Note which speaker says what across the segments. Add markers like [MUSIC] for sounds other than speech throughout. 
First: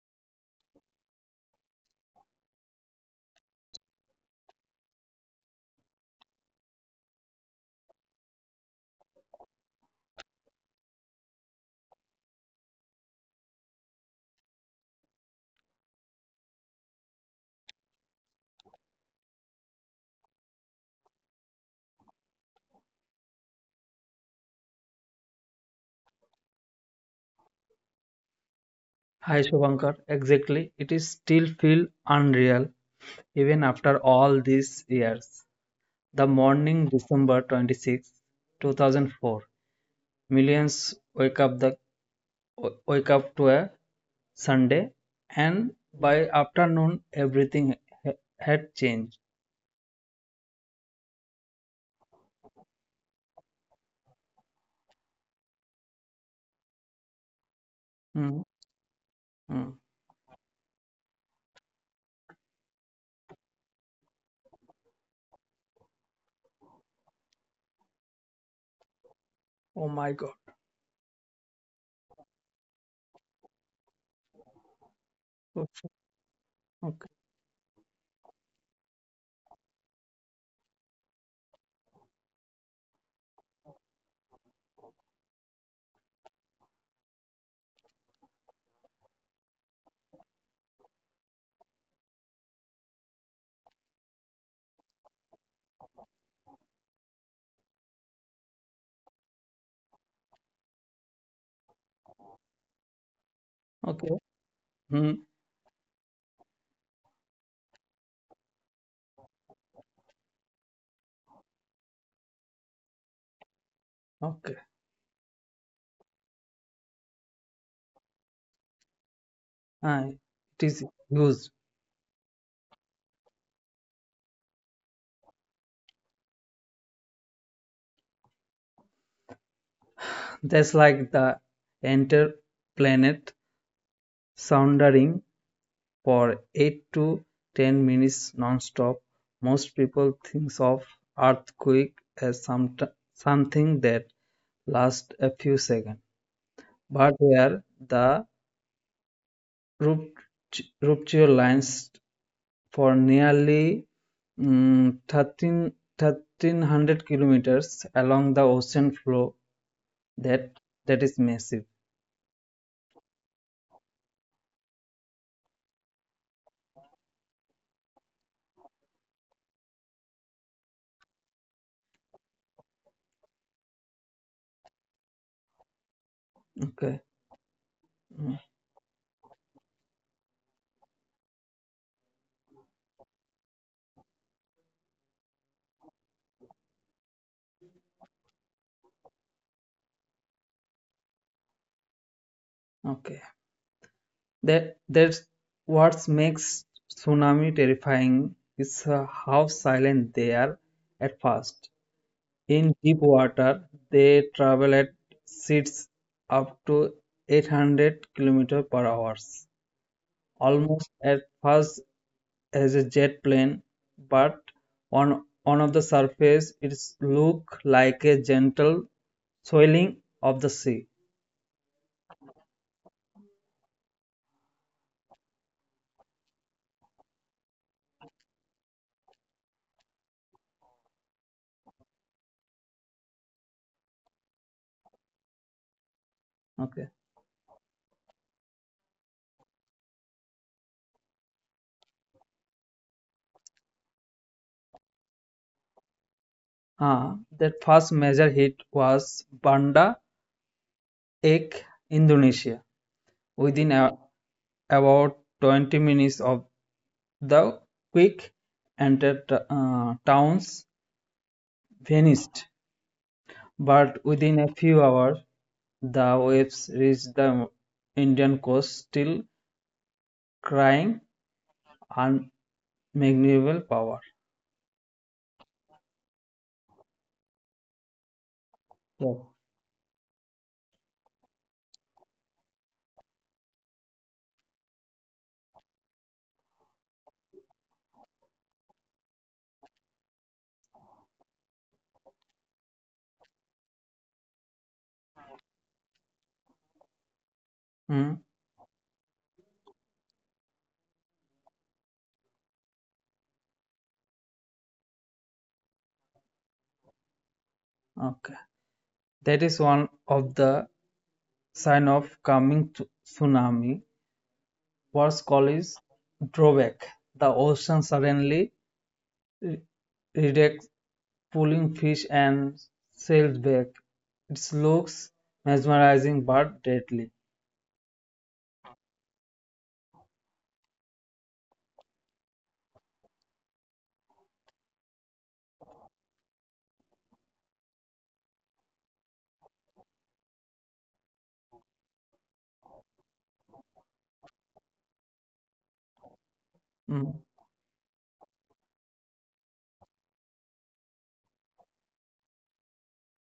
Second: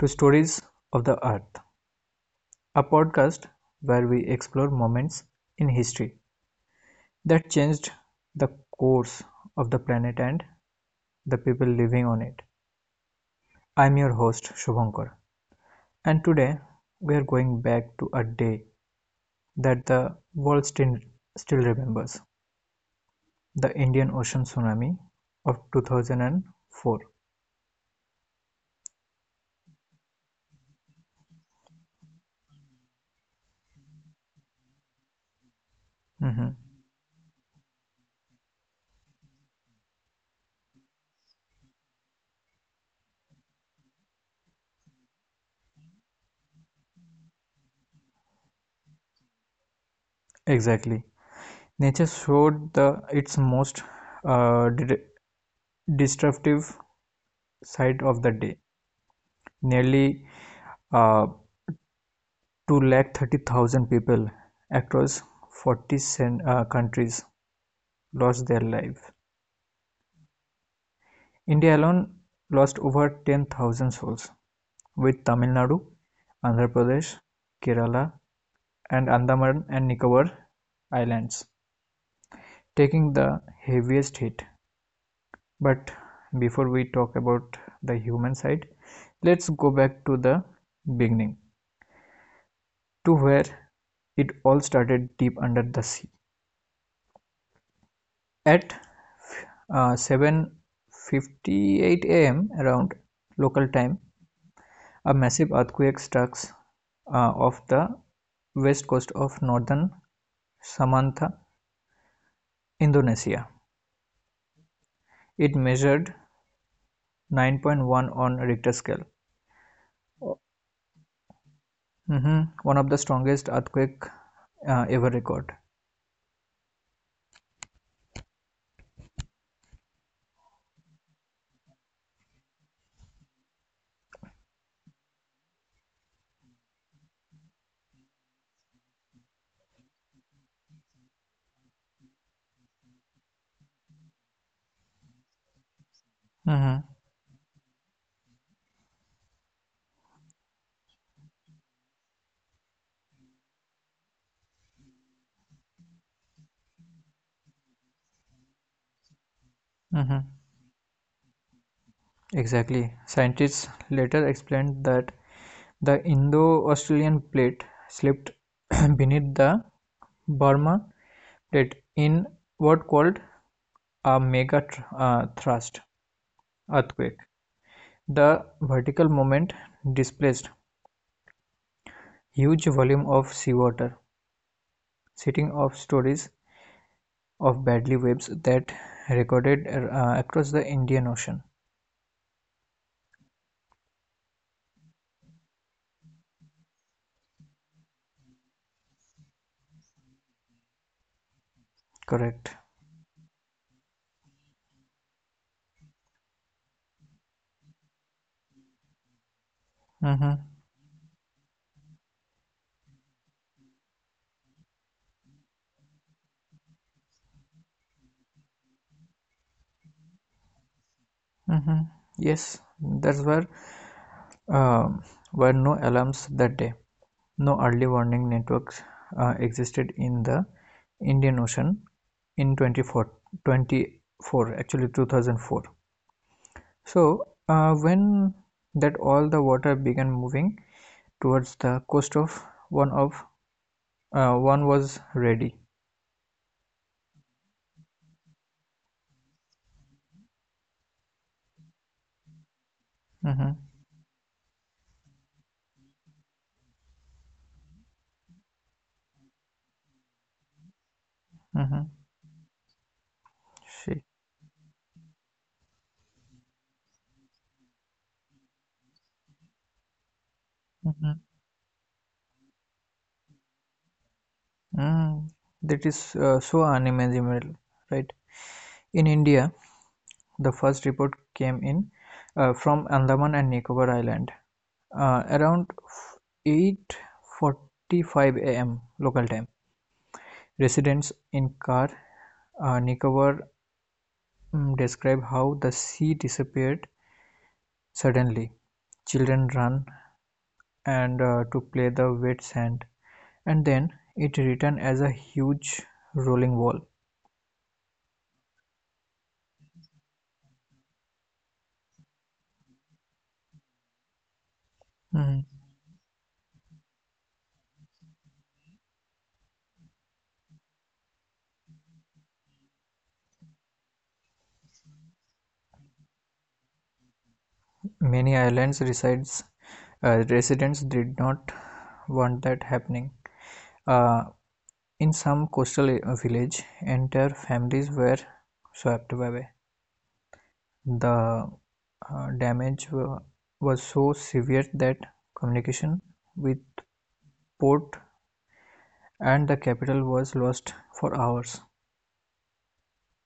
Speaker 1: to Stories of the Earth, a podcast where we explore moments in history that changed the course of the planet and the people living on it. I'm your host Shubhankar, and today we are going back to a day that the world still remembers the Indian Ocean tsunami of 2004.
Speaker 2: Hi Shubhankar, exactly. It is still feel unreal even after all these years. The
Speaker 1: Mhm.
Speaker 2: morning December 26, 2004, millions wake up the wake up to a Sunday, and by afternoon everything ha- had changed.
Speaker 1: Exactly. Nature showed the its most destructive side of the
Speaker 2: Hmm,
Speaker 1: day.
Speaker 2: hmm.
Speaker 1: Nearly uh, two lakh 30,000 people across 40 countries lost their life.
Speaker 2: Oh my God.
Speaker 1: India alone lost over 10,000 souls, with Tamil
Speaker 2: Okay.
Speaker 1: Nadu, Andhra
Speaker 2: Okay.
Speaker 1: Pradesh, Kerala, and Andaman and Nicobar Islands taking the heaviest hit. But before we talk about the human side, let's go back to the beginning to where it all started deep under the sea. At 7:58 a.m. around local time,
Speaker 2: Okay.
Speaker 1: a
Speaker 2: Hmm,
Speaker 1: massive earthquake strikes off the west coast of northern Samantha, Indonesia.
Speaker 2: okay.
Speaker 1: It measured 9.1 on Richter scale.
Speaker 2: Ah, it is used.
Speaker 1: Mhm. One of the strongest earthquake ever recorded.
Speaker 2: That's like the entire planet sounding for 8 to 10 minutes non-stop. Most people think of earthquake as something that lasts a few seconds,
Speaker 1: Mhm.
Speaker 2: but here the rupture lines for nearly mm, 1300 kilometers along the ocean floor.
Speaker 1: Mhm.
Speaker 2: That that is massive.
Speaker 1: Exactly. Scientists later explained that the Indo-Australian Plate slipped [CLEARS THROAT] [COUGHS] beneath the Burma Plate in what called a mega-thrust
Speaker 2: Okay.
Speaker 1: earthquake.
Speaker 2: Mm,
Speaker 1: The vertical moment displaced huge volume of seawater, setting off stories of badly waves that recorded across the Indian Ocean.
Speaker 2: okay. That's what makes tsunami terrifying is how silent they are at first.
Speaker 1: Correct.
Speaker 2: In deep water, they travel at speeds up to 800 kilometers per hour,
Speaker 1: Mm-hmm.
Speaker 2: almost as fast as a jet plane, but on of the surface, it looks like a gentle swelling of the sea.
Speaker 1: Mm-hmm. Yes, that's where um, were no alarms that day. No early warning networks existed in the Indian Ocean in 24, twenty-four actually 2004.
Speaker 2: Okay.
Speaker 1: So, when that all the water began moving towards the coast of one was ready.
Speaker 2: Ah, that first major hit was Banda Ek, Indonesia.
Speaker 1: Mm-hmm,
Speaker 2: within a, about 20 minutes of the quick entered towns
Speaker 1: mm-hmm,
Speaker 2: vanished, but
Speaker 1: she,
Speaker 2: within a few hours the waves reached the Indian coast, still crying
Speaker 1: mhm,
Speaker 2: unmeasurable power.
Speaker 1: mm. That is so unimaginable, right? In
Speaker 2: Yes.
Speaker 1: India, the first report came in from Andaman and Nicobar Island. Around 8:45 a.m. local time, residents in Kar Nicobar describe how the sea disappeared
Speaker 2: Mm,
Speaker 1: suddenly. Children ran and to play the wet sand, and then it returned as a huge rolling wall.
Speaker 2: okay, that is one of the sign of coming tsunami. Worst call
Speaker 1: Mhm.
Speaker 2: is drawback. The ocean suddenly re- pulling fish and sailed back. It looks mesmerizing but deadly.
Speaker 1: Many islands resides residents did not want that happening. Uh, in some coastal village, entire families were swept away. The damage was so severe that communication with
Speaker 2: Mm,
Speaker 1: port and the capital was lost for hours.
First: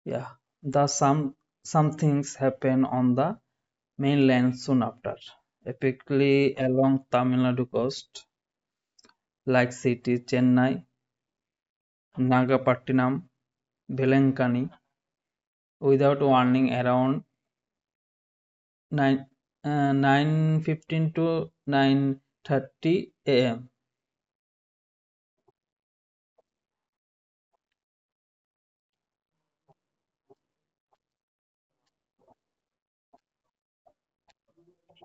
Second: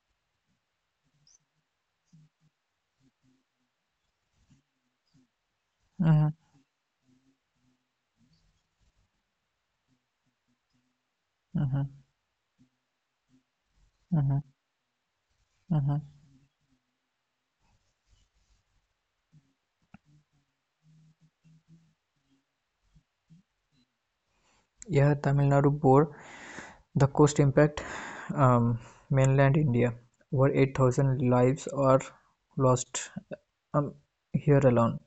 Speaker 2: yeah, the some things happen on the mainland soon after,
Speaker 1: Mhm,
Speaker 2: typically along Tamil Nadu coast, like cities Chennai,
Speaker 1: mhm,
Speaker 2: Nagapattinam,
Speaker 1: mhm,
Speaker 2: Velankani.
Speaker 1: mhm.
Speaker 2: Without warning, around 9:15 to 9:30 a.m.
Speaker 1: Yeah, Tamil Nadu bore the cost impact. Um, Mainland India, over 8,000 lives are lost um, here alone.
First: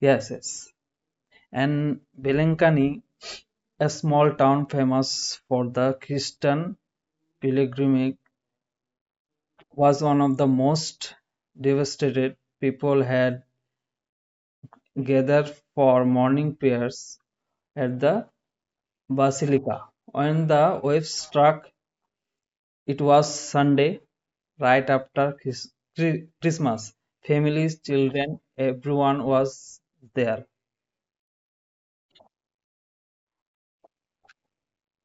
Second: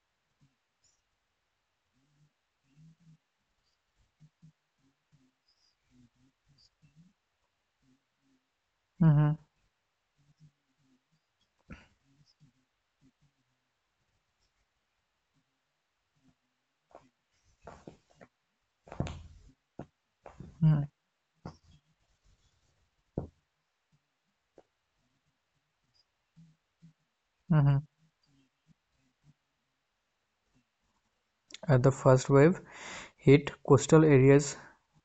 Speaker 2: Yes, yes. And Velankani, a small town famous for the Christian pilgrimage,
Speaker 1: Mhm,
Speaker 2: was one of the most devastated. People had gathered for morning prayers at the basilica. When the
Speaker 1: mhm,
Speaker 2: waves struck, it was Sunday, right after Christmas. Families,
Speaker 1: mhm.
Speaker 2: children, everyone was there.
Speaker 1: At the first wave hit coastal areas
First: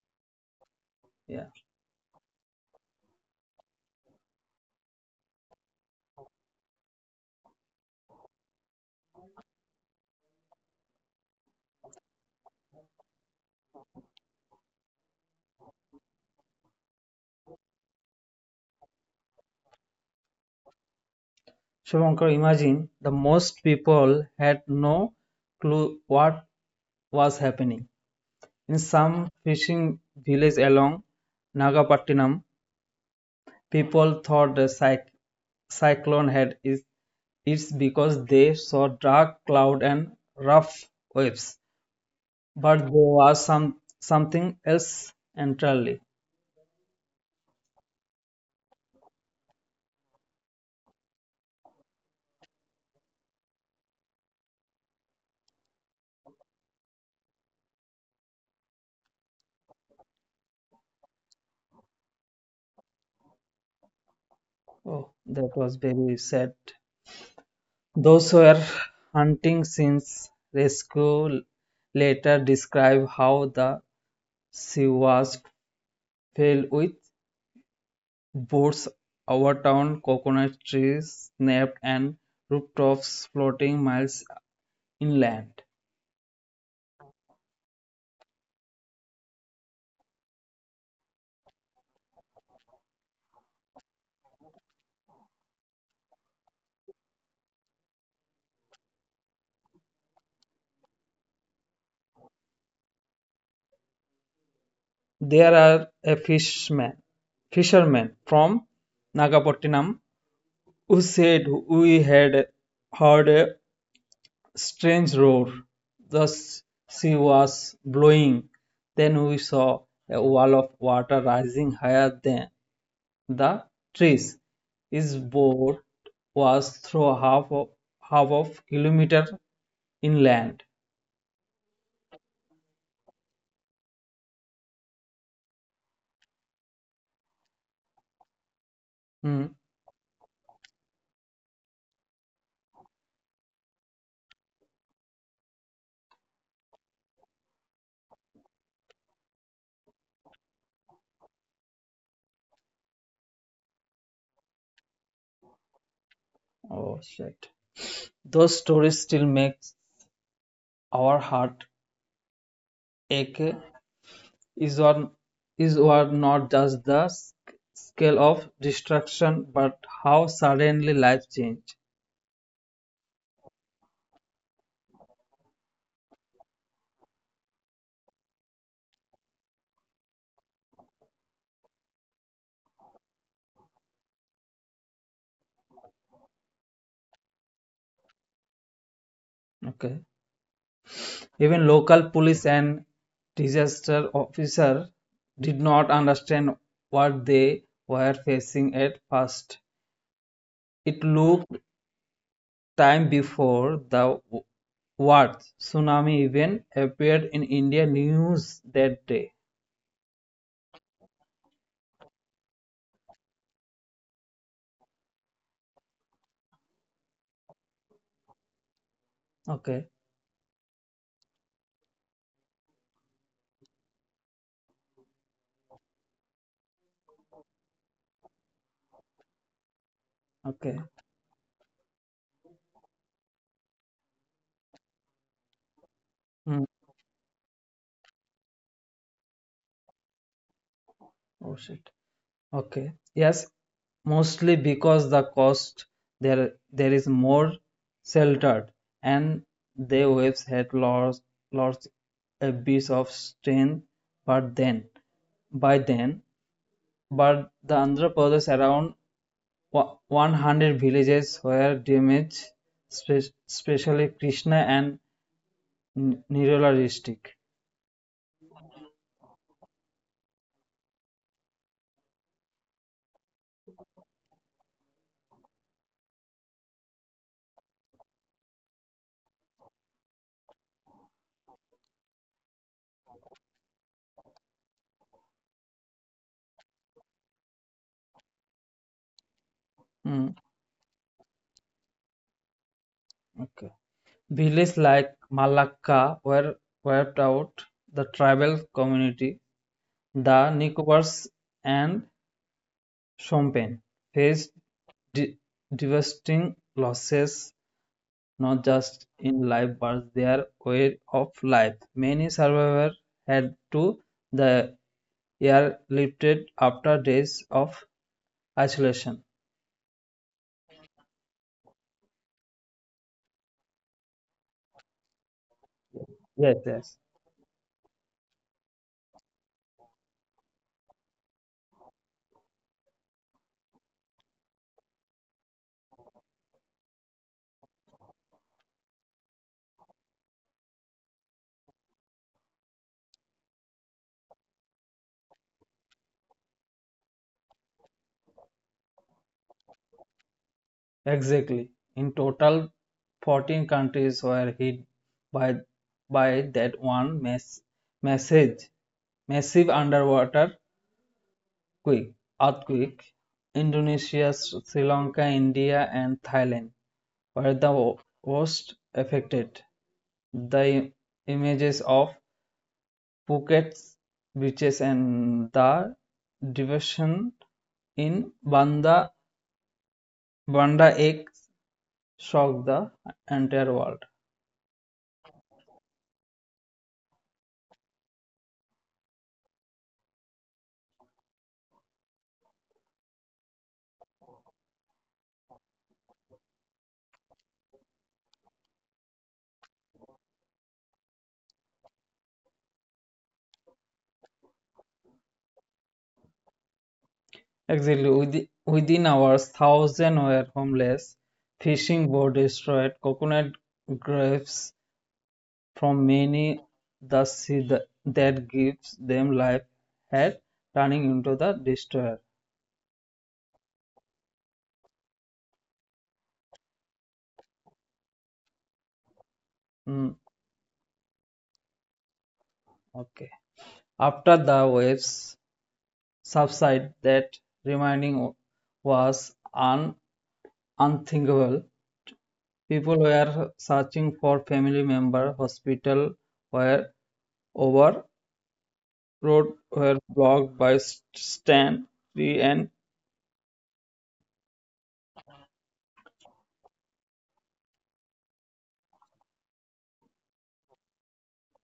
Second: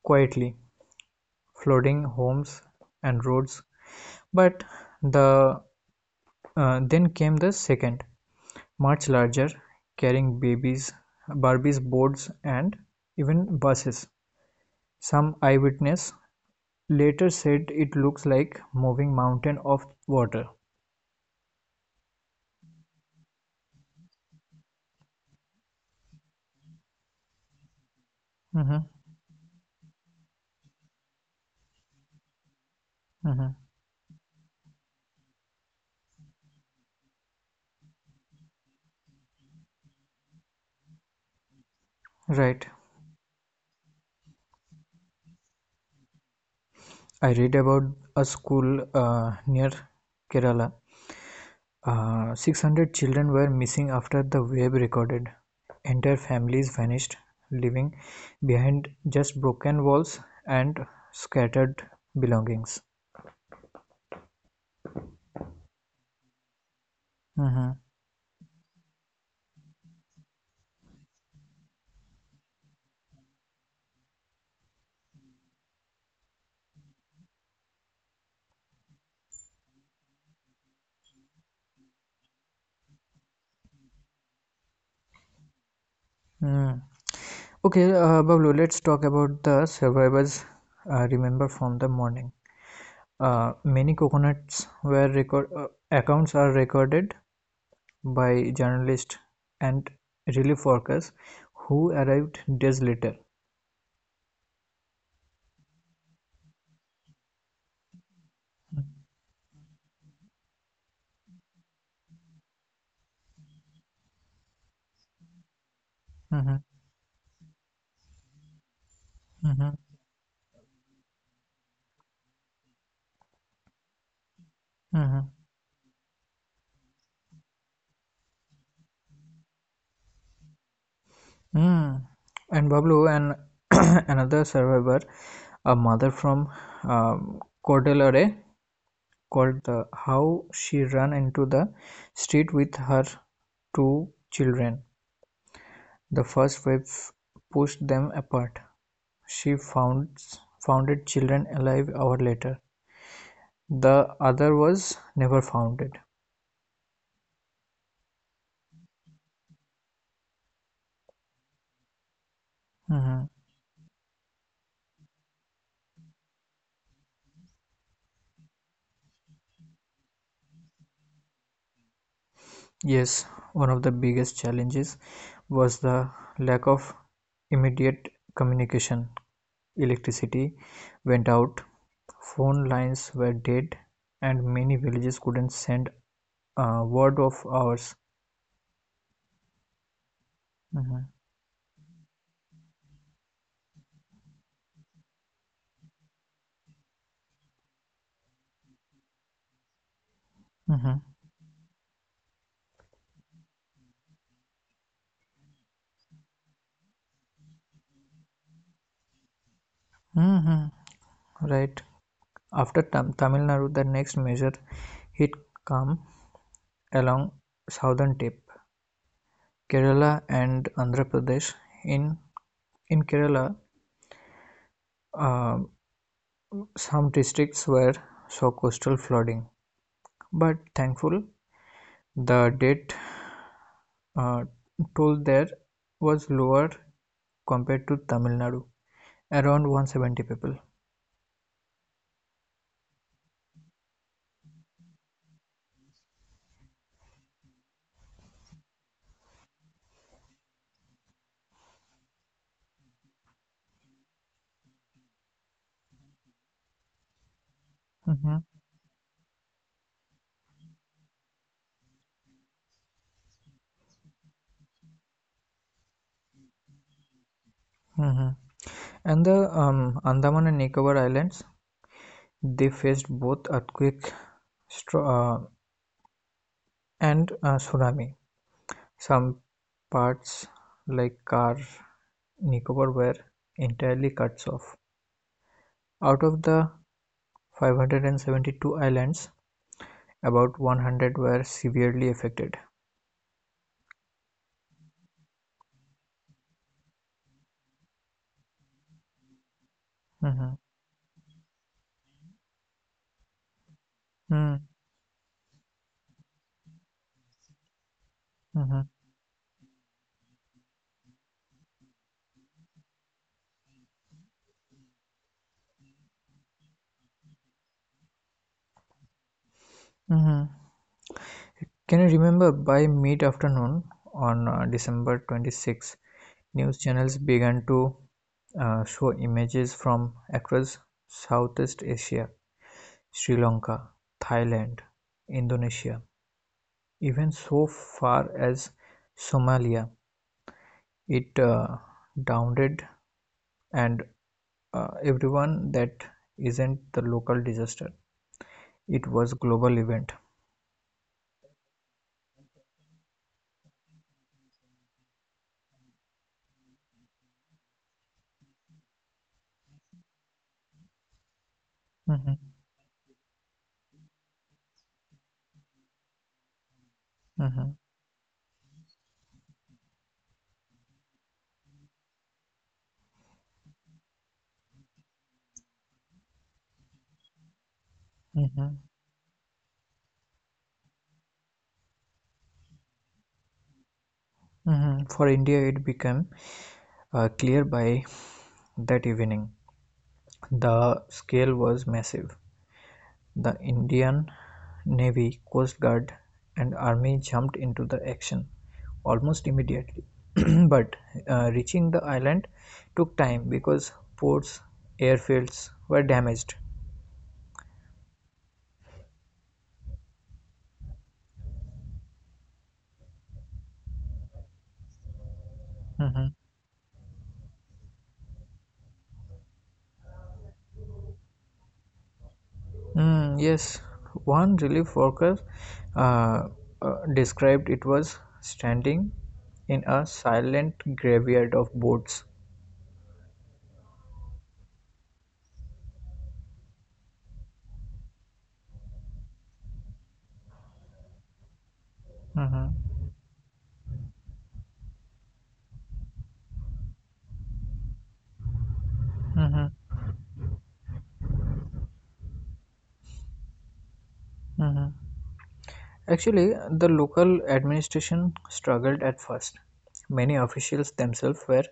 Speaker 1: quietly,
Speaker 2: Yeah.
Speaker 1: flooding homes and roads. But the Then came the second, much larger, carrying babies, Barbies, boards, and even buses. Some eyewitness later said it looks like moving mountain of water.
Speaker 2: Shivankar, imagine the most people had no clue what was happening. In
Speaker 1: Mhm,
Speaker 2: some fishing villages along Nagapattinam,
Speaker 1: mhm.
Speaker 2: people thought the cyclone had its, because they saw dark cloud and rough waves,
Speaker 1: Right.
Speaker 2: but there was something else entirely.
Speaker 1: I read about a school near Kerala. 600 children were missing after the wave recorded. Entire families vanished, leaving behind just broken walls and scattered belongings.
Speaker 2: Oh, that was very sad.
Speaker 1: Mhm.
Speaker 2: Those who were hunting since rescue later describe how the sea was filled with boats overturned, coconut trees snapped, and rooftops floating miles inland.
Speaker 1: Mm. Okay, Bablu, let's talk about the survivors remember from the morning. Many coconuts were record accounts are recorded by journalists and relief workers who arrived days later.
Speaker 2: There are a fisherman from Nagapattinam who said we had heard a strange roar. The
Speaker 1: Mhm,
Speaker 2: s- Sea was blowing. Then we
Speaker 1: mhm,
Speaker 2: saw a wall of water rising higher than the trees. His
Speaker 1: mhm.
Speaker 2: boat was through half of kilometer inland.
Speaker 1: Mm. And Bablu and [CLEARS THROAT] another survivor, a mother from Cordelare,
Speaker 2: Mm.
Speaker 1: called the how she ran into the street with her two children. The first wave pushed them apart. She founded children alive hour later. The other was never founded.
Speaker 2: Oh shit. Those stories still make our heart
Speaker 1: Mm-hmm.
Speaker 2: ache. Is or is or not just the scale of destruction, but how suddenly life change.
Speaker 1: Yes, one of the biggest challenges was the lack of immediate communication. Electricity went out, phone lines were dead, and many villages couldn't send a word of ours.
Speaker 2: Okay.
Speaker 1: Mhm,
Speaker 2: Even local police and disaster officer did not understand what they were facing at first.
Speaker 1: mhm,
Speaker 2: It looked time before the Warth tsunami event appeared in India news that day.
Speaker 1: mhm. Right. After Tamil Nadu, the next major hit come along southern tip.
Speaker 2: Okay,
Speaker 1: Kerala and Andhra Pradesh. In in Kerala, uh, some districts were saw coastal flooding, but
Speaker 2: okay.
Speaker 1: thankful the death uh, toll there was
Speaker 2: Hmm.
Speaker 1: lower compared to Tamil Nadu, around 170 people.
Speaker 2: Oh shit. Okay. Yes, mostly because the coast there is more sheltered and the waves had lost a bit of strength, but then by then but the Andhra
Speaker 1: Hmm.
Speaker 2: Pradesh around 100 villages were damaged, especially Krishna and Nirola district.
Speaker 1: Hmm. And the Andaman and Nicobar Islands, they faced both earthquake stro- uh, and tsunami. Some parts like Car Nicobar were entirely cut off. Out of the 572 islands,
Speaker 2: Mm,
Speaker 1: about 100 were severely affected.
Speaker 2: okay. Villages like Malakka were wiped out. The tribal community,
Speaker 1: Mhm,
Speaker 2: the Nicobars and Champagne,
Speaker 1: mm,
Speaker 2: faced de- devastating losses, not
Speaker 1: mhm,
Speaker 2: just in life but their way of life. Many survivors had to the airlifted after days of isolation.
Speaker 1: mhm. Can you remember by mid afternoon on December 26,
Speaker 2: Yes,
Speaker 1: news
Speaker 2: yes.
Speaker 1: channels began to show images from across Southeast Asia, Sri Lanka, Thailand, Indonesia, even so far as Somalia. It downed and everyone that isn't the local disaster. It was global event.
Speaker 2: Exactly. In total, 14 countries were hit by that message, massive underwater quake,
Speaker 1: Mm-hmm.
Speaker 2: earthquake. Indonesia, Sri Lanka, India, and Thailand were
Speaker 1: Mhm,
Speaker 2: the worst affected. The images of Phuket's beaches and the devotion in
Speaker 1: mhm,
Speaker 2: Banda Ek shocked the entire world.
Speaker 1: mhm. For India, it became clear by that evening. The scale was massive. The Indian Navy, Coast Guard, and Army jumped into the action almost immediately. [CLEARS THROAT] But reaching the island took time because ports, airfields were damaged.
Speaker 2: Exactly, within hours, thousands were homeless. Fishing boats destroyed, coconut grapes from
Speaker 1: Mm-hmm.
Speaker 2: many, the sea that gives them life had turning into the destroyer.
Speaker 1: Mm, yes, one relief worker uh, described it was standing in a
Speaker 2: Mm,
Speaker 1: silent graveyard of boats.
Speaker 2: okay. After the waves subside, that remaining was unthinkable.
Speaker 1: Mhm,
Speaker 2: People were searching for family member. Hospital were over,
Speaker 1: mhm,
Speaker 2: road were blocked by Stanley and
Speaker 1: mhm. Actually, the local administration struggled at first. Many officials themselves were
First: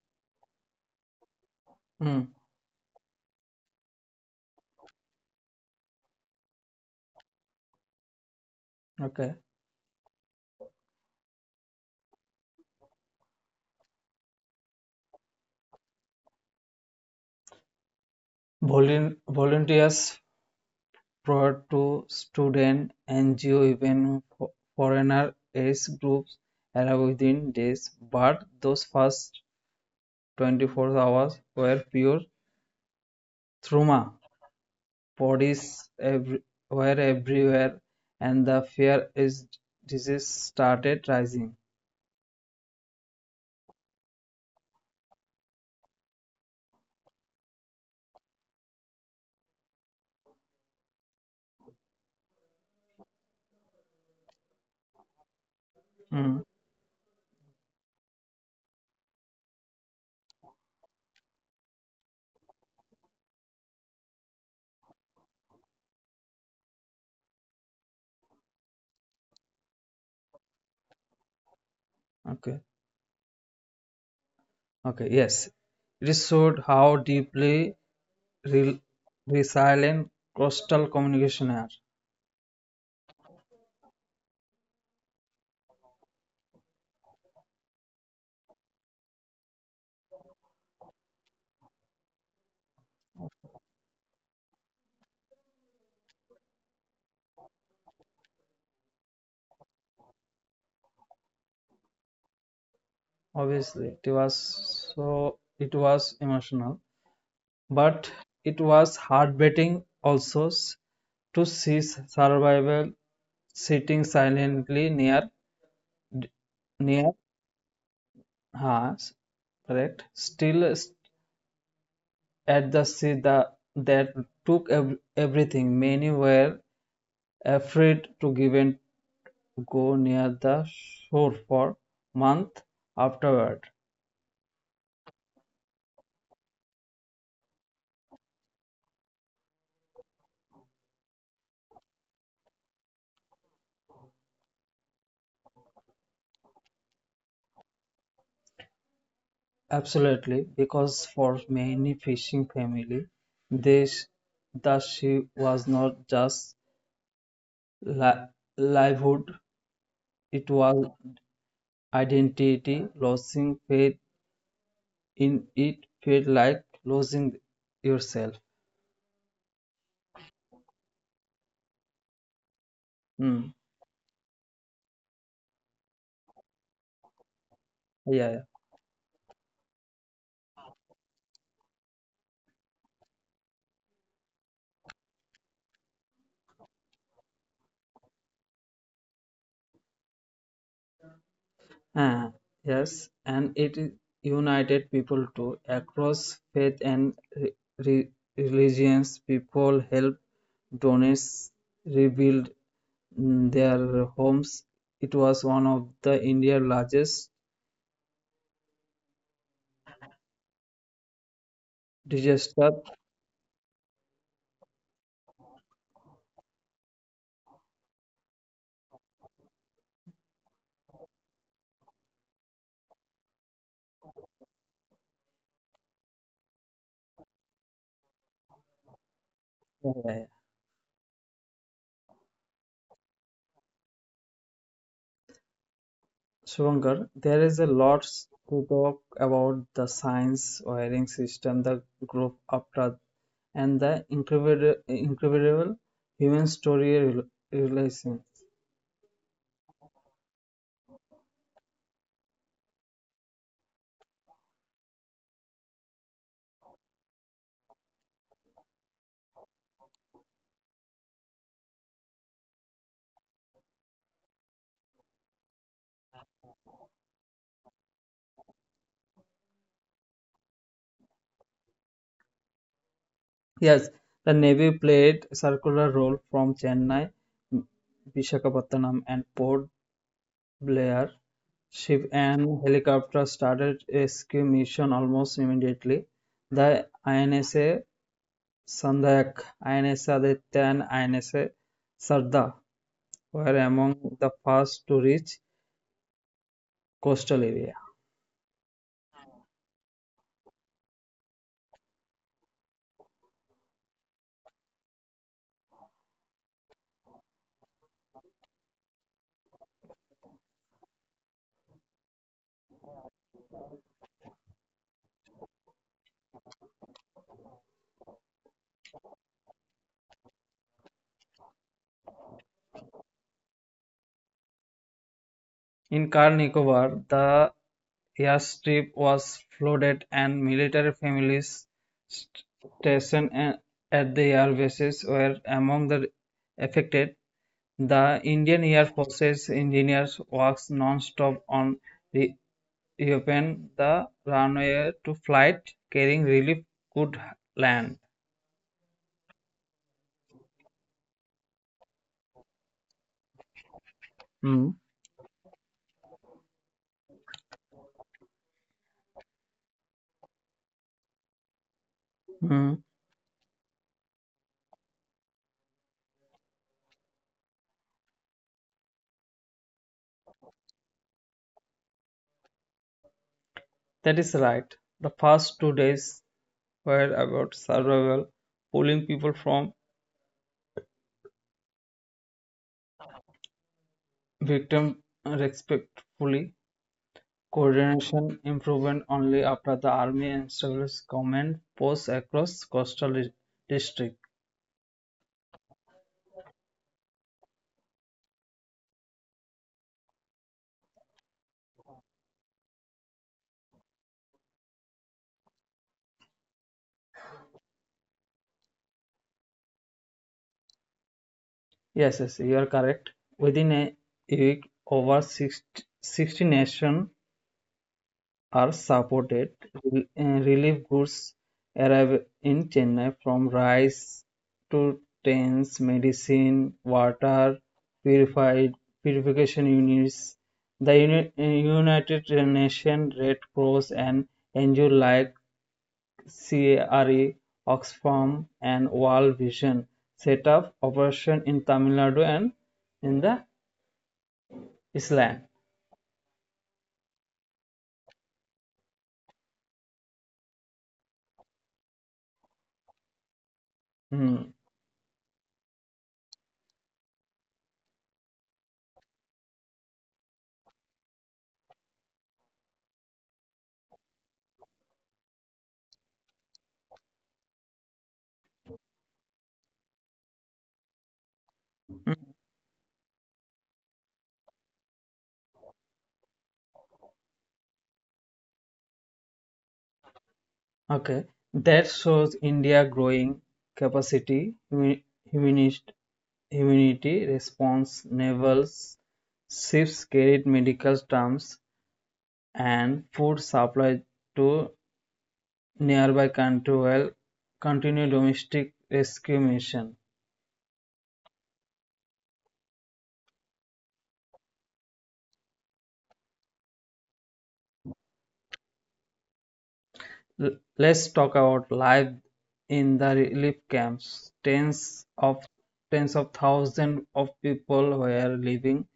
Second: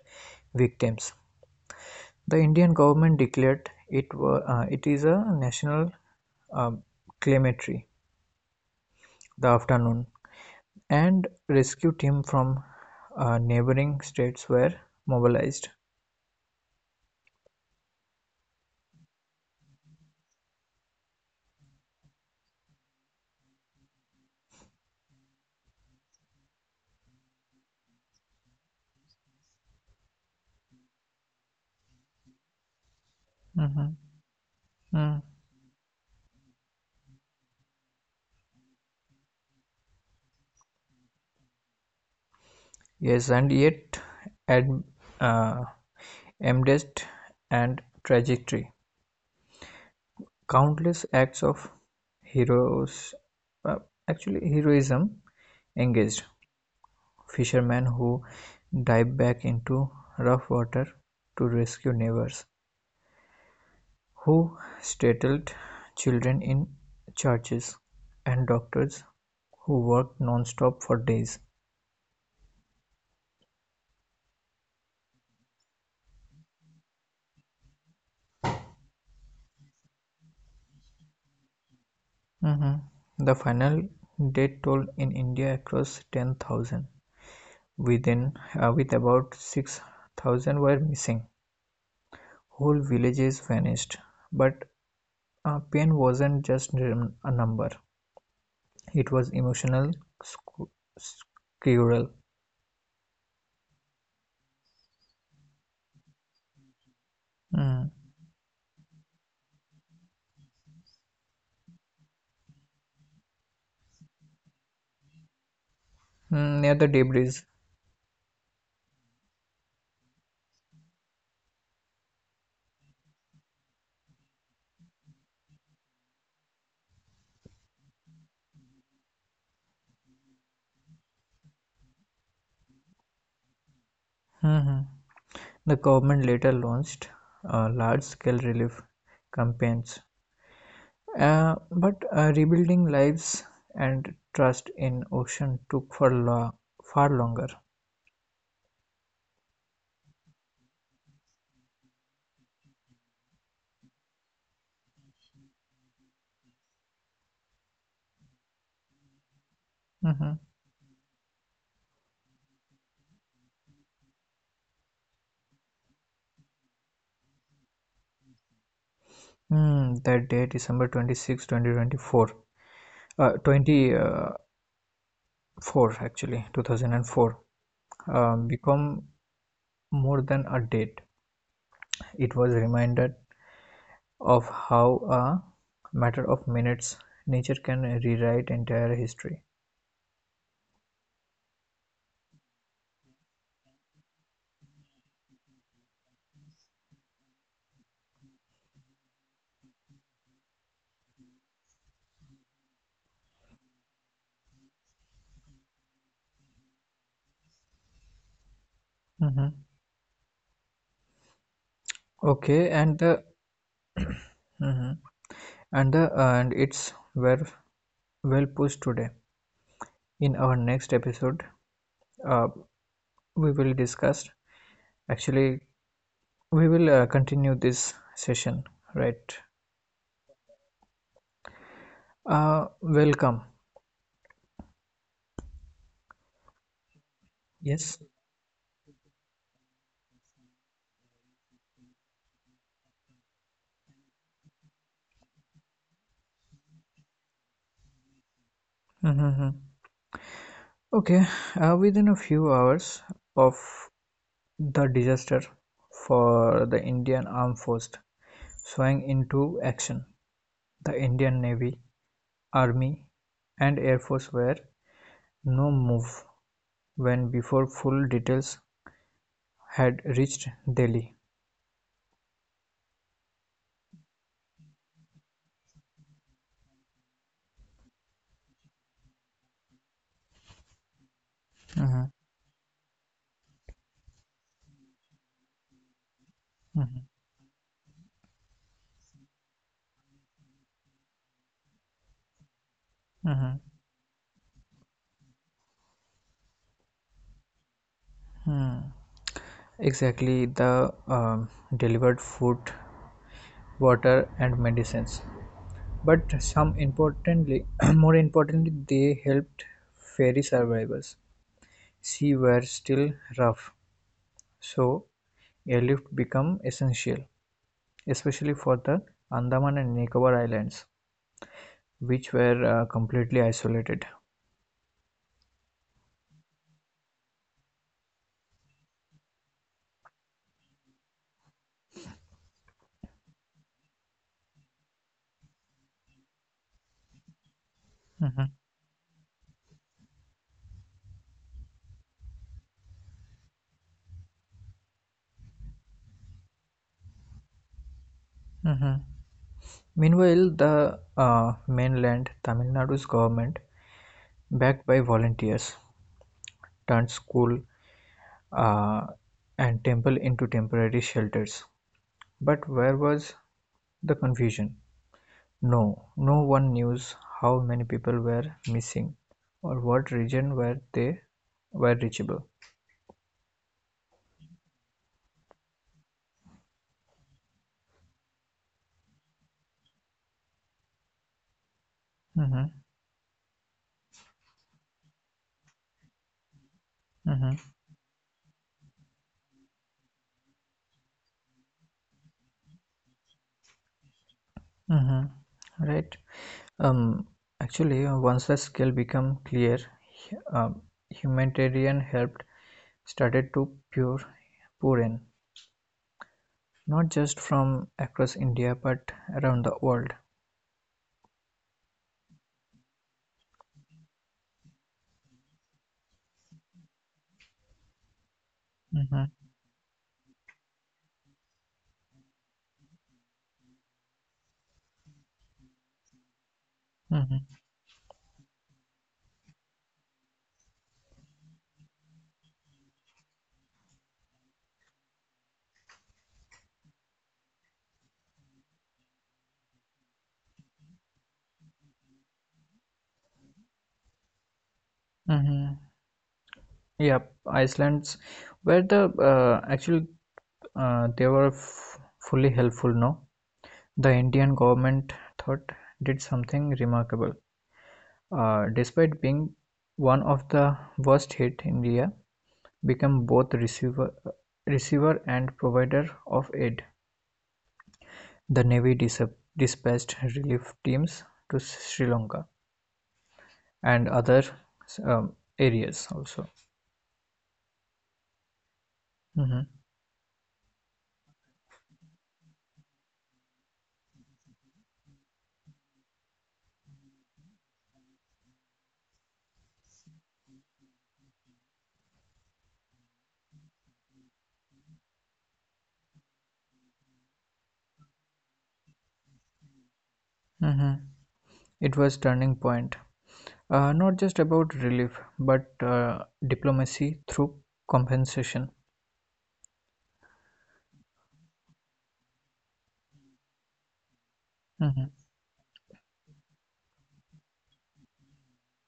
Speaker 1: victims.
Speaker 2: hmm,
Speaker 1: The Indian government declared it, wa- it is a national um, cemetery
Speaker 2: okay.
Speaker 1: the afternoon. And rescue teams from neighboring states were mobilized.
Speaker 2: Volunteers brought to student NGO, even foreigner aids groups arrived within days, but those first 24 hours were pure trauma.
Speaker 1: Mhm. Mm.
Speaker 2: Bodies every- were everywhere, and the fear is disease started rising.
Speaker 1: Yes, and yet, at uh, amidst and trajectory, countless acts of heroes, uh, actually heroism,
Speaker 2: Hmm,
Speaker 1: engaged. Fishermen who dive back into rough water to rescue neighbors, who startled children in churches, and doctors who worked non-stop for days.
Speaker 2: okay, okay, yes. It showed how deeply re- resilient coastal communicationer.
Speaker 1: Mhm. The final death toll in India across 10,000. Within, with about 6,000 were missing. Whole villages vanished. But pain wasn't just a number, it was emotional sc- squirrel.
Speaker 2: Obviously, it was it was emotional, but
Speaker 1: Mm.
Speaker 2: it was heartbreaking also to see survival sitting silently near
Speaker 1: Mm, near
Speaker 2: near
Speaker 1: the debris.
Speaker 2: us, correct? Still at the that took everything. Many were afraid to give and go near the shore for month afterward.
Speaker 1: Mhm. The government later launched large-scale relief campaigns, but rebuilding lives and trust in ocean took for far longer.
Speaker 2: Absolutely, because for many fishing family, this the sea was not just li- livelihood; it
Speaker 1: Mhm.
Speaker 2: was identity. Losing faith in it felt like losing yourself.
Speaker 1: Hmm, that day, December 26, 2024,
Speaker 2: Hmm.
Speaker 1: uh, 24 actually, 2004,
Speaker 2: Yeah, yeah.
Speaker 1: become more than a date. It was reminded of how a matter of minutes nature can rewrite entire history.
Speaker 2: Ah, yes, and it is united people too across faith and re- religions. People help donate, rebuild, their homes. It was one of the India's largest
Speaker 1: Mhm.
Speaker 2: disaster.
Speaker 1: Okay, and the hmm And the and it's were well pushed today. In our next episode, uh, we will discuss. Actually, we will continue this session, right?
Speaker 2: Yeah.
Speaker 1: Uh, Welcome.
Speaker 2: Shankar, there is a lot
Speaker 1: Yes.
Speaker 2: to talk about the science wiring system, the group after, and the incredible human story realizing.
Speaker 1: Mm-hmm. Okay. Within a few hours of the disaster for the Indian Armed Force swung into action, the Indian Navy, Army, and Air Force were no move when before full details had reached Delhi.
Speaker 2: Yes, the Navy played a circular role from Chennai, Visakhapatnam, and Port Blair. Ship
Speaker 1: Mhm,
Speaker 2: and helicopter started rescue mission almost immediately. The
Speaker 1: mhm,
Speaker 2: INSA Sandhyak, INSA Aditya and INSA Sardar were
Speaker 1: mhm,
Speaker 2: among the first to reach coastal area.
Speaker 1: hmm. Exactly, the um, delivered food, water, and medicines. But [CLEARS THROAT] more importantly, they helped ferry survivors. Sea were still rough, so airlift became essential, especially for the Andaman and Nicobar Islands, which were completely isolated.
Speaker 2: In Car Nicobar, the airstrip was flooded and military families stationed at the air were among the affected. The
Speaker 1: Mhm,
Speaker 2: Indian Air Force's engineers work non-stop on re reopen the runway to flight carrying relief could land.
Speaker 1: mhm. Meanwhile, the mainland Tamil Nadu's government,
Speaker 2: Mm.
Speaker 1: backed by volunteers, turned school uh, and temple into temporary shelters.
Speaker 2: Hmm,
Speaker 1: But where was the confusion? No, no one knew how many people were missing or what region where they were reachable.
Speaker 2: that is right. The first 2 days were about survival, pulling people from
Speaker 1: Mm-hmm,
Speaker 2: victim respectfully.
Speaker 1: mm-hmm,
Speaker 2: Coordination improved only after the Army and Service Command posts across coastal district.
Speaker 1: mm-hmm. Right. Um, Actually, once the scale became clear, humanitarian help started to pour in. Not just from across India, but around the world.
Speaker 2: Yes, yes, you are correct. Within a week, over 60 nations are supported.
Speaker 1: Hmm.
Speaker 2: Relief goods arrive in Chennai from rice to tents, medicine, water,
Speaker 1: Hmm.
Speaker 2: purified purification units. The United Nations Red Cross and NGO like CARE, Oxfam, and World Vision set up operation in Tamil Nadu and in the Islam.
Speaker 1: Hmm. Yep, Iceland's where the actually they were f fully helpful. No, the
Speaker 2: Hmm.
Speaker 1: Indian government thought did something remarkable. Despite being one of the worst hit, India became both receiver and provider of aid. The Navy dispatched relief teams to
Speaker 2: Hmm.
Speaker 1: Sri Lanka and other areas also. Hmm.
Speaker 2: Okay. That shows India growing capacity, humanist, humanity response. Naval ships carried medical terms and food supply to nearby country while continue domestic rescue mission.
Speaker 1: Hmm. It was turning point, not just about relief, but diplomacy through compensation.
Speaker 2: Let's talk about life in the relief camps.
Speaker 1: Hmm.
Speaker 2: Of Tens of thousands of people were living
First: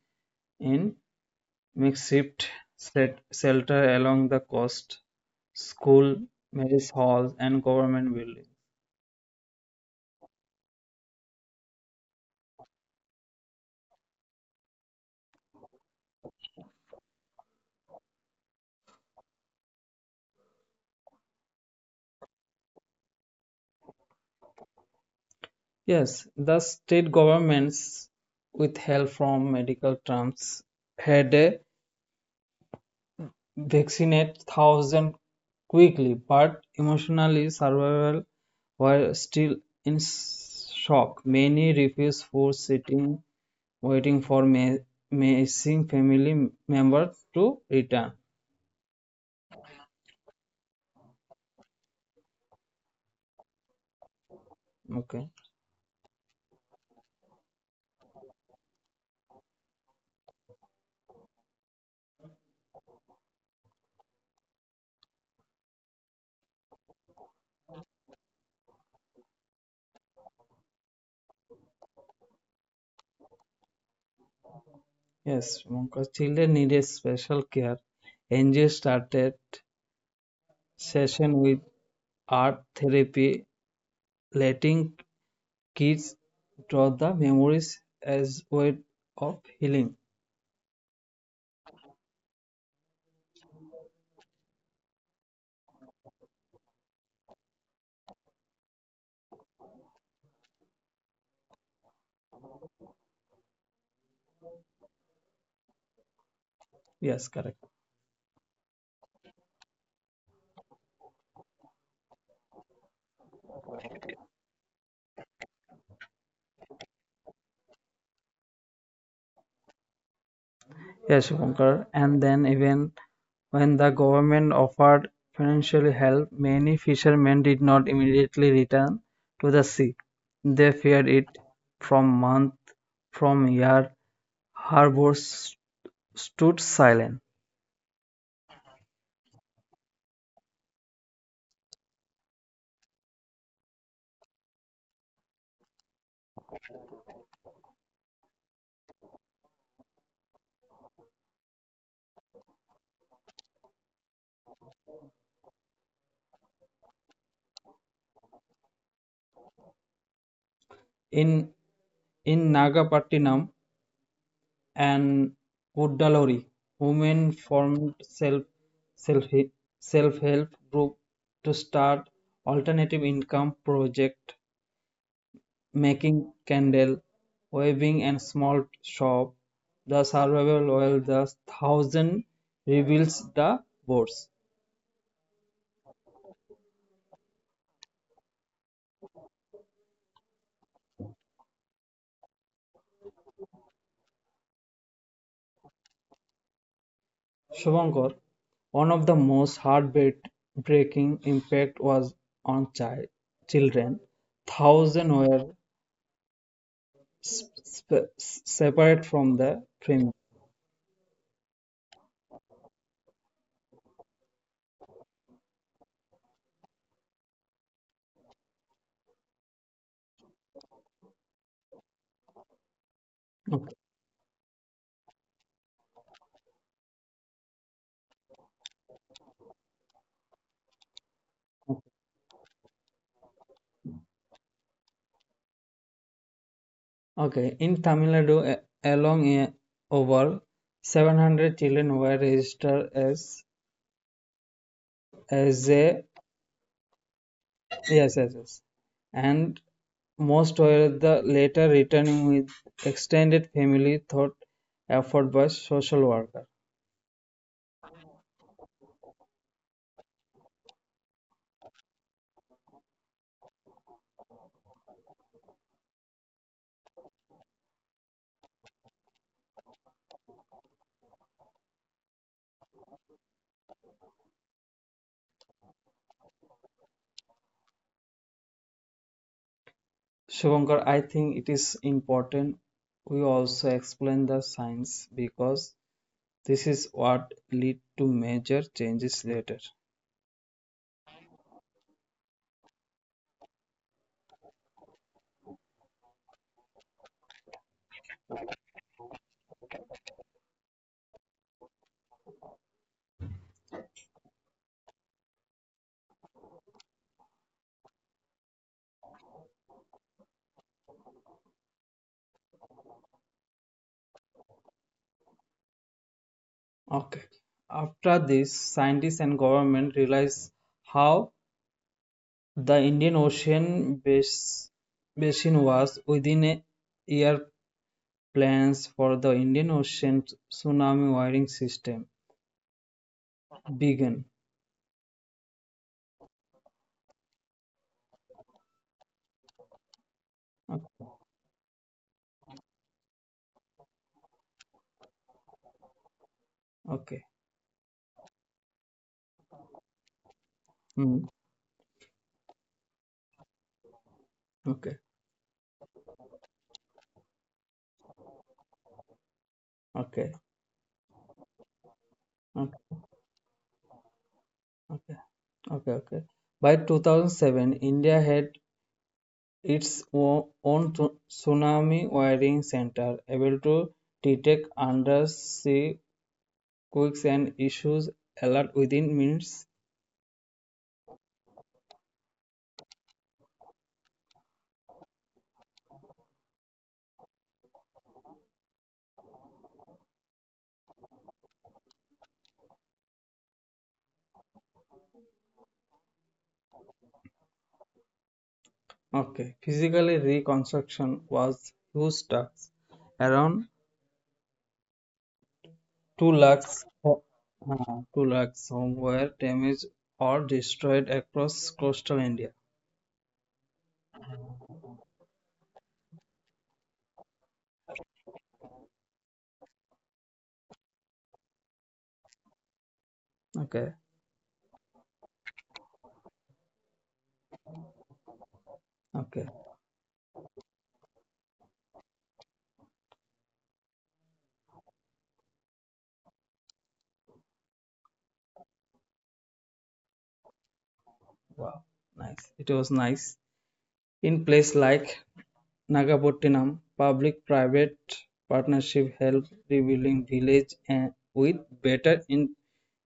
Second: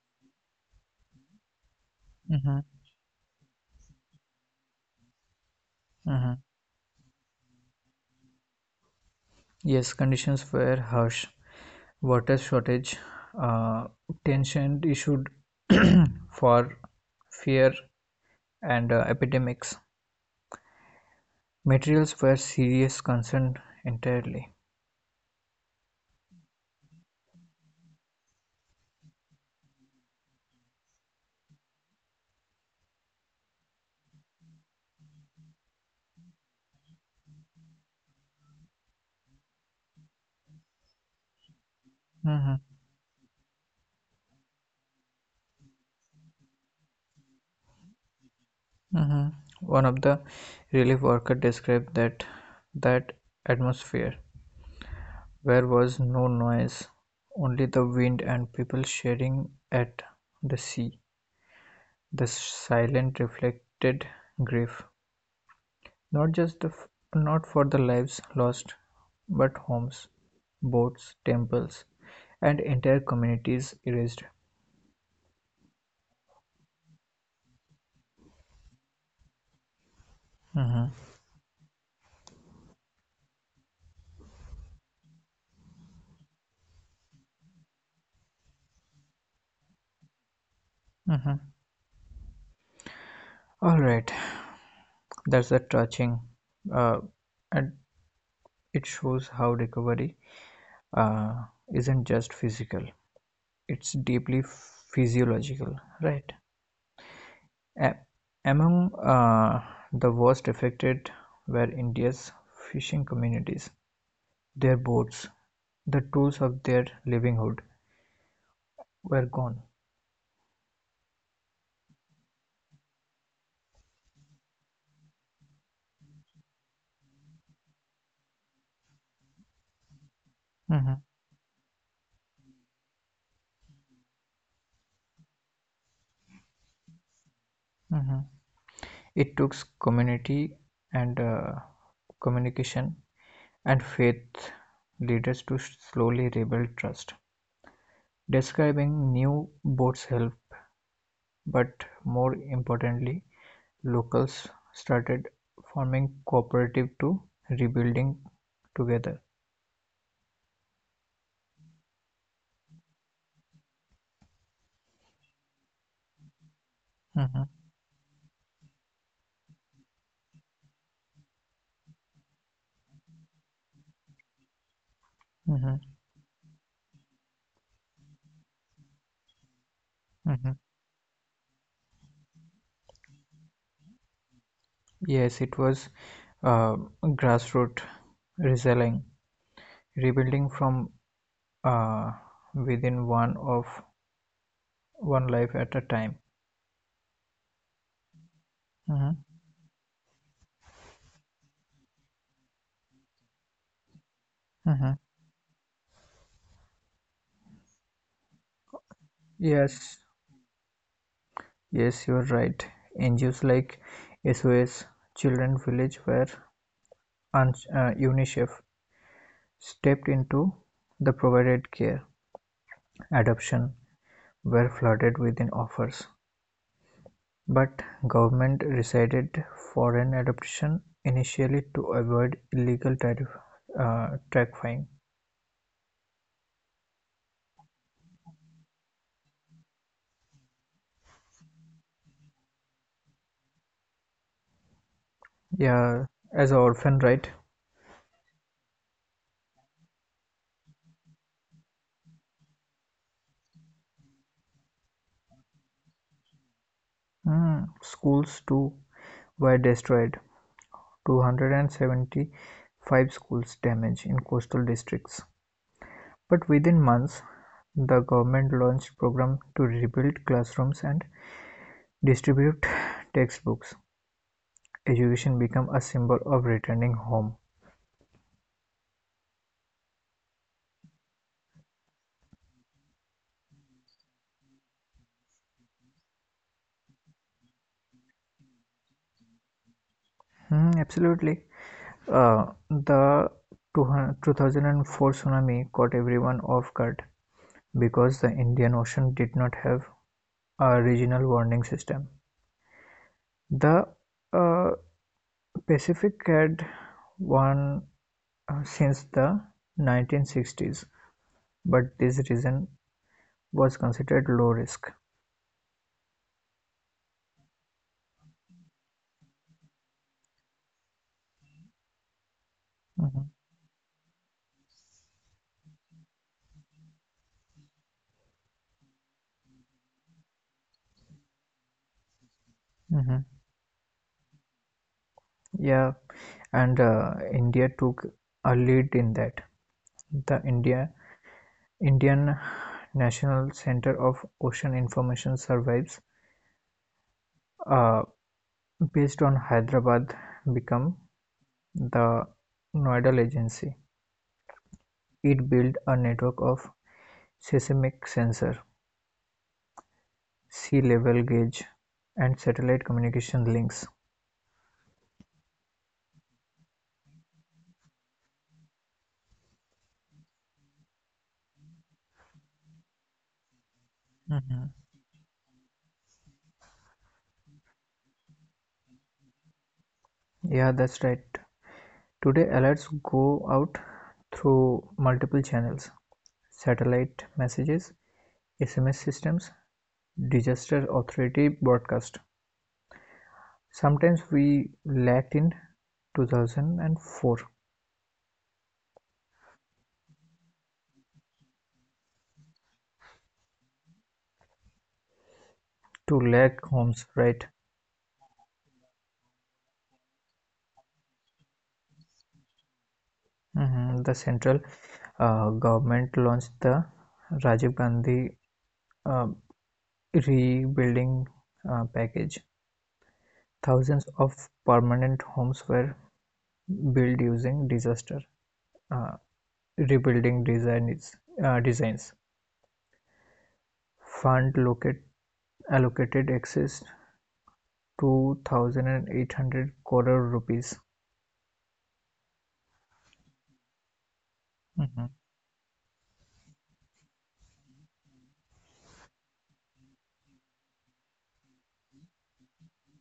Speaker 2: in makeshift
Speaker 1: Hmm.
Speaker 2: set shelter along the coast, school,
Speaker 1: Hmm.
Speaker 2: marriage halls, and government buildings.
Speaker 1: Yes, conditions were harsh. Water shortage, uh, tension issued [CLEARS THROAT] for fear and epidemics. Materials were serious concern entirely.
Speaker 2: Yes, the state governments, with help from medical terms, had a vaccinate thousand quickly, but emotionally survival were still in shock. Many refused food, sitting, waiting for missing family members to return.
Speaker 1: Hmm. One of the relief workers described that atmosphere
Speaker 2: Okay.
Speaker 1: where was no noise, only the wind and people staring at the sea. The silent reflected grief, not just the not for the lives lost, but homes, boats, temples, and entire communities erased.
Speaker 2: Yes, because children needed special care. NGO started
Speaker 1: Mhm,
Speaker 2: session with art therapy, letting kids draw the memories as way of healing.
Speaker 1: mhm. All right, that's a touching, uh, and it shows how recovery uh, isn't just physical, it's deeply physiological, right?
Speaker 2: Yes, correct.
Speaker 1: A- Among the worst affected were India's fishing communities. Their boats, the tools of their livelihood, were gone.
Speaker 2: Yes, Shankar. And then even when the government offered financial help, many fishermen did not immediately return to the sea. They
Speaker 1: Mhm,
Speaker 2: feared it from month, from year. Harbors stood silent.
Speaker 1: mhm. It took community and communication and faith leaders to slowly rebuild trust. Describing new boats help, but more importantly, locals started forming cooperative to rebuilding together.
Speaker 2: In In Nagapattinam and Kudaluri, women
Speaker 1: Mhm,
Speaker 2: formed self, self-help group to start alternative income project,
Speaker 1: mhm,
Speaker 2: making candle, weaving and small shop. The survival
Speaker 1: mhm.
Speaker 2: while the thousand reveals the boards.
Speaker 1: Yes, it was uh, grassroots reselling, rebuilding from uh, within one life at a time.
Speaker 2: Shubhankar, one of the
Speaker 1: Mhm,
Speaker 2: most heartbreaking impact was on children.
Speaker 1: mhm.
Speaker 2: Thousands were sp- separate from the
Speaker 1: Yes,
Speaker 2: premium.
Speaker 1: yes, you're right. NGOs like SOS Children Village where UNICEF stepped into the provided care,
Speaker 2: Okay.
Speaker 1: adoption, were flooded within offers, but government rescinded foreign adoption initially to avoid illegal tariff, taxifying.
Speaker 2: Okay. In Tamil Nadu, along a- over 700 children were registered as a
Speaker 1: Yeah, as an orphan right.
Speaker 2: yes, yes, yes, and most were the later returning with extended family thought effort by social worker.
Speaker 1: Hmm, schools too were destroyed. 275 schools damaged in coastal districts. But within months, the government launched program to rebuild classrooms and distribute [SIGHS] textbooks. Education became a symbol of returning home.
Speaker 2: Shivankar, I think it is important we also explain the science, because this is what lead to major changes later.
Speaker 1: Hmm, absolutely. The 2004 tsunami caught everyone off guard because the Indian Ocean did not have a regional warning system. The uh, Pacific had one since the 1960s, but this region was considered low risk.
Speaker 2: Okay. After this, scientists and government realized how the Indian
Speaker 1: Mhm,
Speaker 2: Ocean basin was. Within a year, plans for the Indian Ocean tsunami wiring system
Speaker 1: mhm.
Speaker 2: began.
Speaker 1: Yeah, and India took a lead in that. The
Speaker 2: O-
Speaker 1: Indian National Center of Ocean Information surveys.
Speaker 2: Okay.
Speaker 1: uh, Based on Hyderabad become
Speaker 2: Hmm.
Speaker 1: the nodal agency,
Speaker 2: Okay.
Speaker 1: it built a network of seismic sensor,
Speaker 2: Okay.
Speaker 1: sea level gauge and satellite
Speaker 2: Okay.
Speaker 1: communication links.
Speaker 2: Okay. Okay. Okay. By 2007, India had its own tsunami wiring center, able to detect
Speaker 1: Mhm.
Speaker 2: undersea quirks and issues alert within minutes.
Speaker 1: Yeah, that's right. Today, alerts go out through multiple channels satellite messages, SMS systems, disaster authority broadcast. Sometimes we lacked in 2004
Speaker 2: Okay, physically reconstruction was huge task. Around
Speaker 1: to
Speaker 2: 2
Speaker 1: lack
Speaker 2: lakhs,
Speaker 1: homes,
Speaker 2: ho-
Speaker 1: right?
Speaker 2: uh, 2 lakhs home were damaged or destroyed across coastal India.
Speaker 1: Mhm. The central government launched the Rajiv Gandhi uh, rebuilding package.
Speaker 2: Okay,
Speaker 1: Thousands of permanent homes were built using disaster uh,
Speaker 2: okay,
Speaker 1: rebuilding designs. Uh, designs. Fund locate, allocated access to 2,800 crore rupees.
Speaker 2: wow, nice. It was nice. In place
Speaker 1: Mhm.
Speaker 2: like Nagapattinam, Public-Private Partnership helped rebuilding villages with better in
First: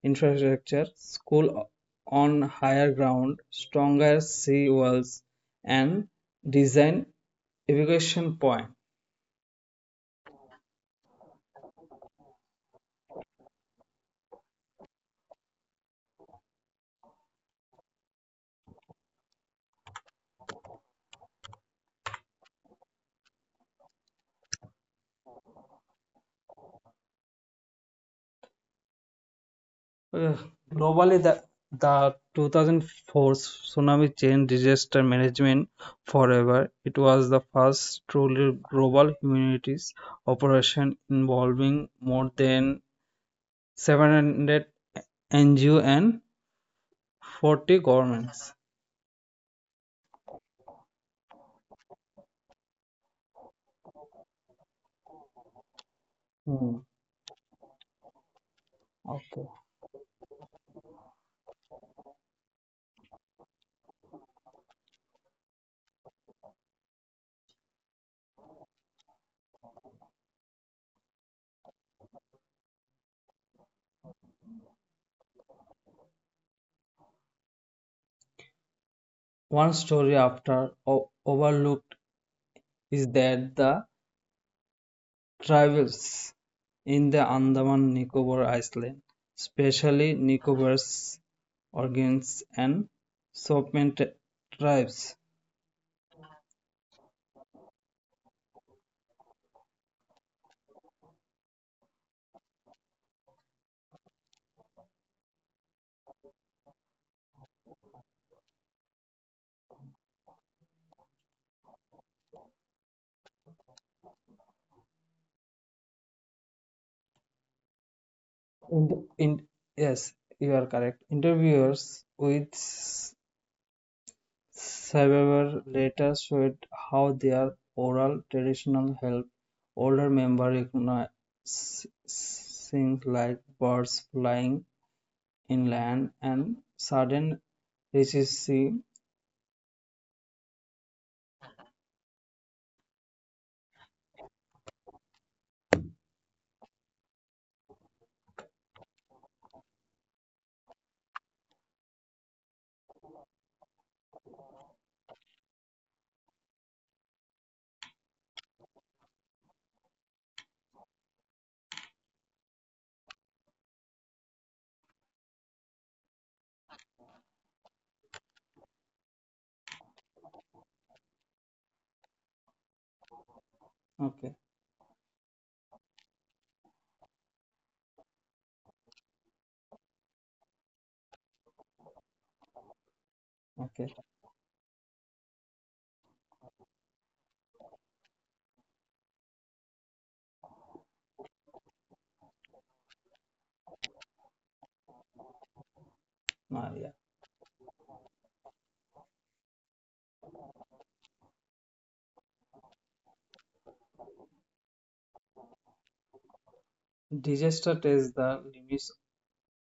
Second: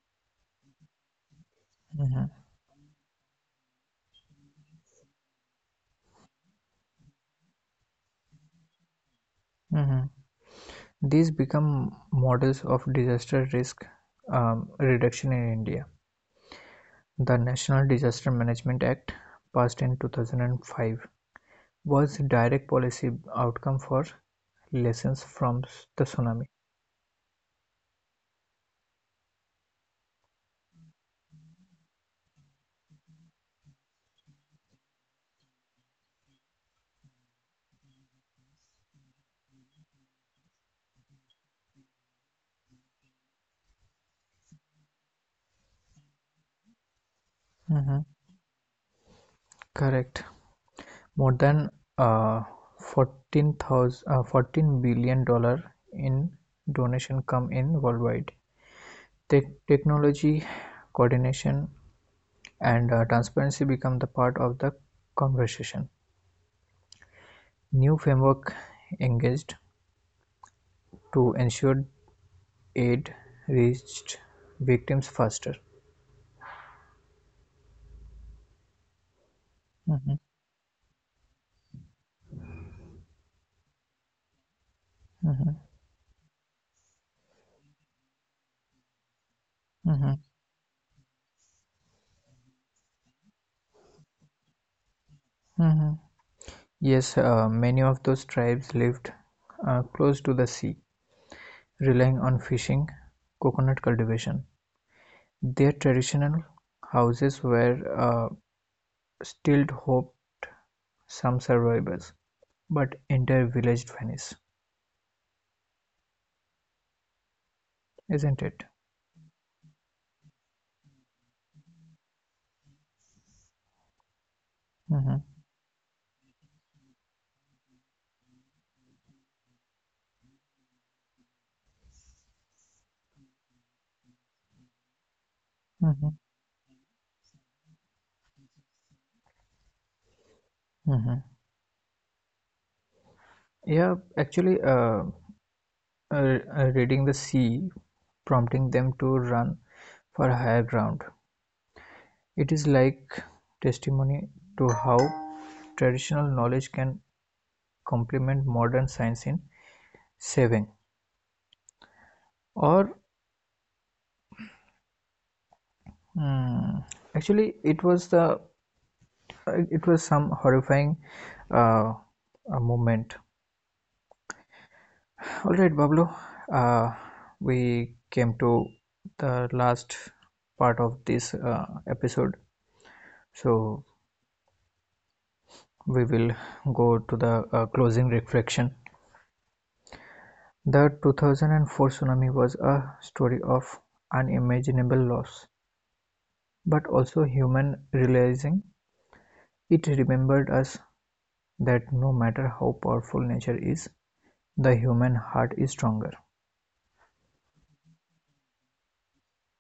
Speaker 2: infrastructure, school
Speaker 1: Mhm.
Speaker 2: on higher ground, stronger sea walls, and design evacuation points.
Speaker 1: Mhm. These become models of disaster risk reduction in India. The National Disaster Management Act, passed in 2005, was a direct policy outcome for lessons from the tsunami.
Speaker 2: Globally, the 2004 tsunami changed disaster management forever. It was the first truly global humanities operation involving more than 700 NGO and 40
Speaker 1: Mhm.
Speaker 2: governments.
Speaker 1: Correct. More than uh, 14,000 uh, $14 billion in
Speaker 2: Hmm.
Speaker 1: donation come in worldwide.
Speaker 2: Okay.
Speaker 1: Technology, coordination, and transparency become the part of the conversation. New framework engaged to ensure aid reached victims faster.
Speaker 2: One
Speaker 1: Mhm,
Speaker 2: story after overlooked is that the
Speaker 1: mhm,
Speaker 2: tribals in the Andaman Nicobar Island,
Speaker 1: mhm,
Speaker 2: especially Nicobar's organs and Sovereign tribes.
Speaker 1: mhm. Yes, many of those tribes lived close to the sea, relying on fishing, coconut cultivation. Their traditional houses were uh, still hope some survivors, but entire village vanished, isn't it?
Speaker 2: In in Yes, you are correct. Interviewers with
Speaker 1: Hmm.
Speaker 2: several later showed how their oral traditions helped older members recognize things like birds flying inland
Speaker 1: Hmm.
Speaker 2: and sudden recessive,
Speaker 1: Hmm. Yeah, actually, reading the sea, prompting them to run for higher ground. It is like testimony to how traditional knowledge can complement modern science in saving or mm, actually it was the it was some horrifying uh, moment.
Speaker 2: okay,
Speaker 1: All right, Bablu, uh, we came to the last part of this episode, so
Speaker 2: okay,
Speaker 1: we will go to the closing reflection. The 2004 tsunami was a story of unimaginable loss,
Speaker 2: now
Speaker 1: but
Speaker 2: yeah.
Speaker 1: also human realizing. It remembered us that no matter how powerful nature is, the human heart is stronger.
Speaker 2: Disaster tests the limits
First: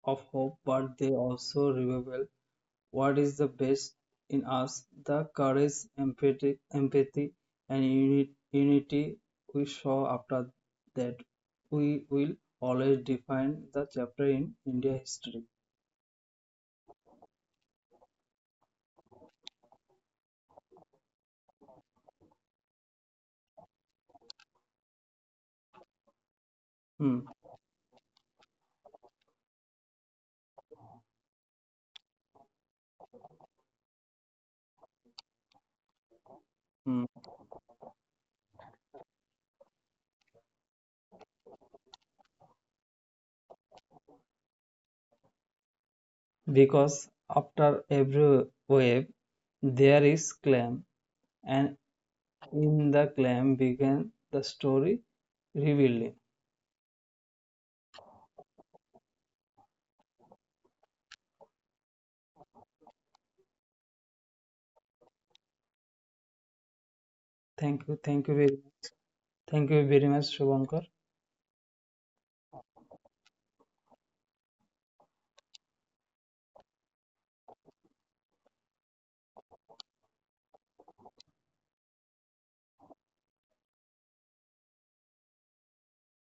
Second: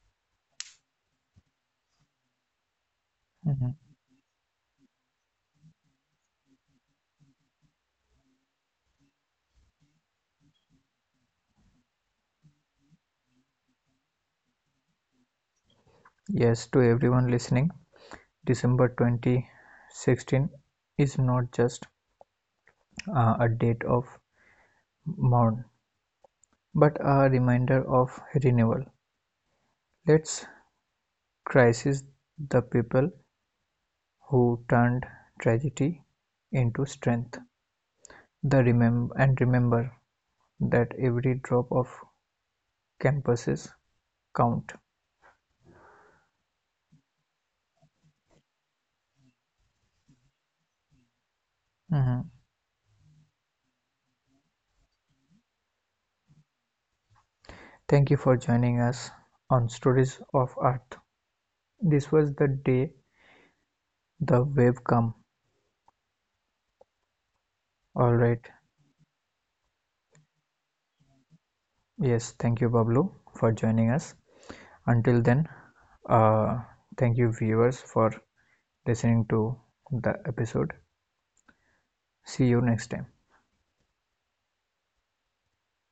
Speaker 2: of hope, but they also reveal what is the
Speaker 1: Mhm.
Speaker 2: best in us. The courage, empathy and unity we saw after that, we will always define the chapter in India history.
Speaker 1: Yes, to everyone listening, December 2016 is not just a date of mourn, but
Speaker 2: Hmm,
Speaker 1: a reminder of renewal. Let's crisis the people who turned tragedy into
Speaker 2: hmm.
Speaker 1: strength. The remember And remember that every drop of campuses count.
Speaker 2: Because after every wave, there is clam, and
Speaker 1: Mhm.
Speaker 2: in the clam began the story revealing.
Speaker 1: Thank you for joining us on Stories of Earth. This was the day the wave come.
Speaker 2: Thank you,
Speaker 1: All right.
Speaker 2: thank you very much, Shubhankar.
Speaker 1: Yes, thank you Pablo for joining us. Until then, uh, thank you viewers for listening to the episode. See you next time.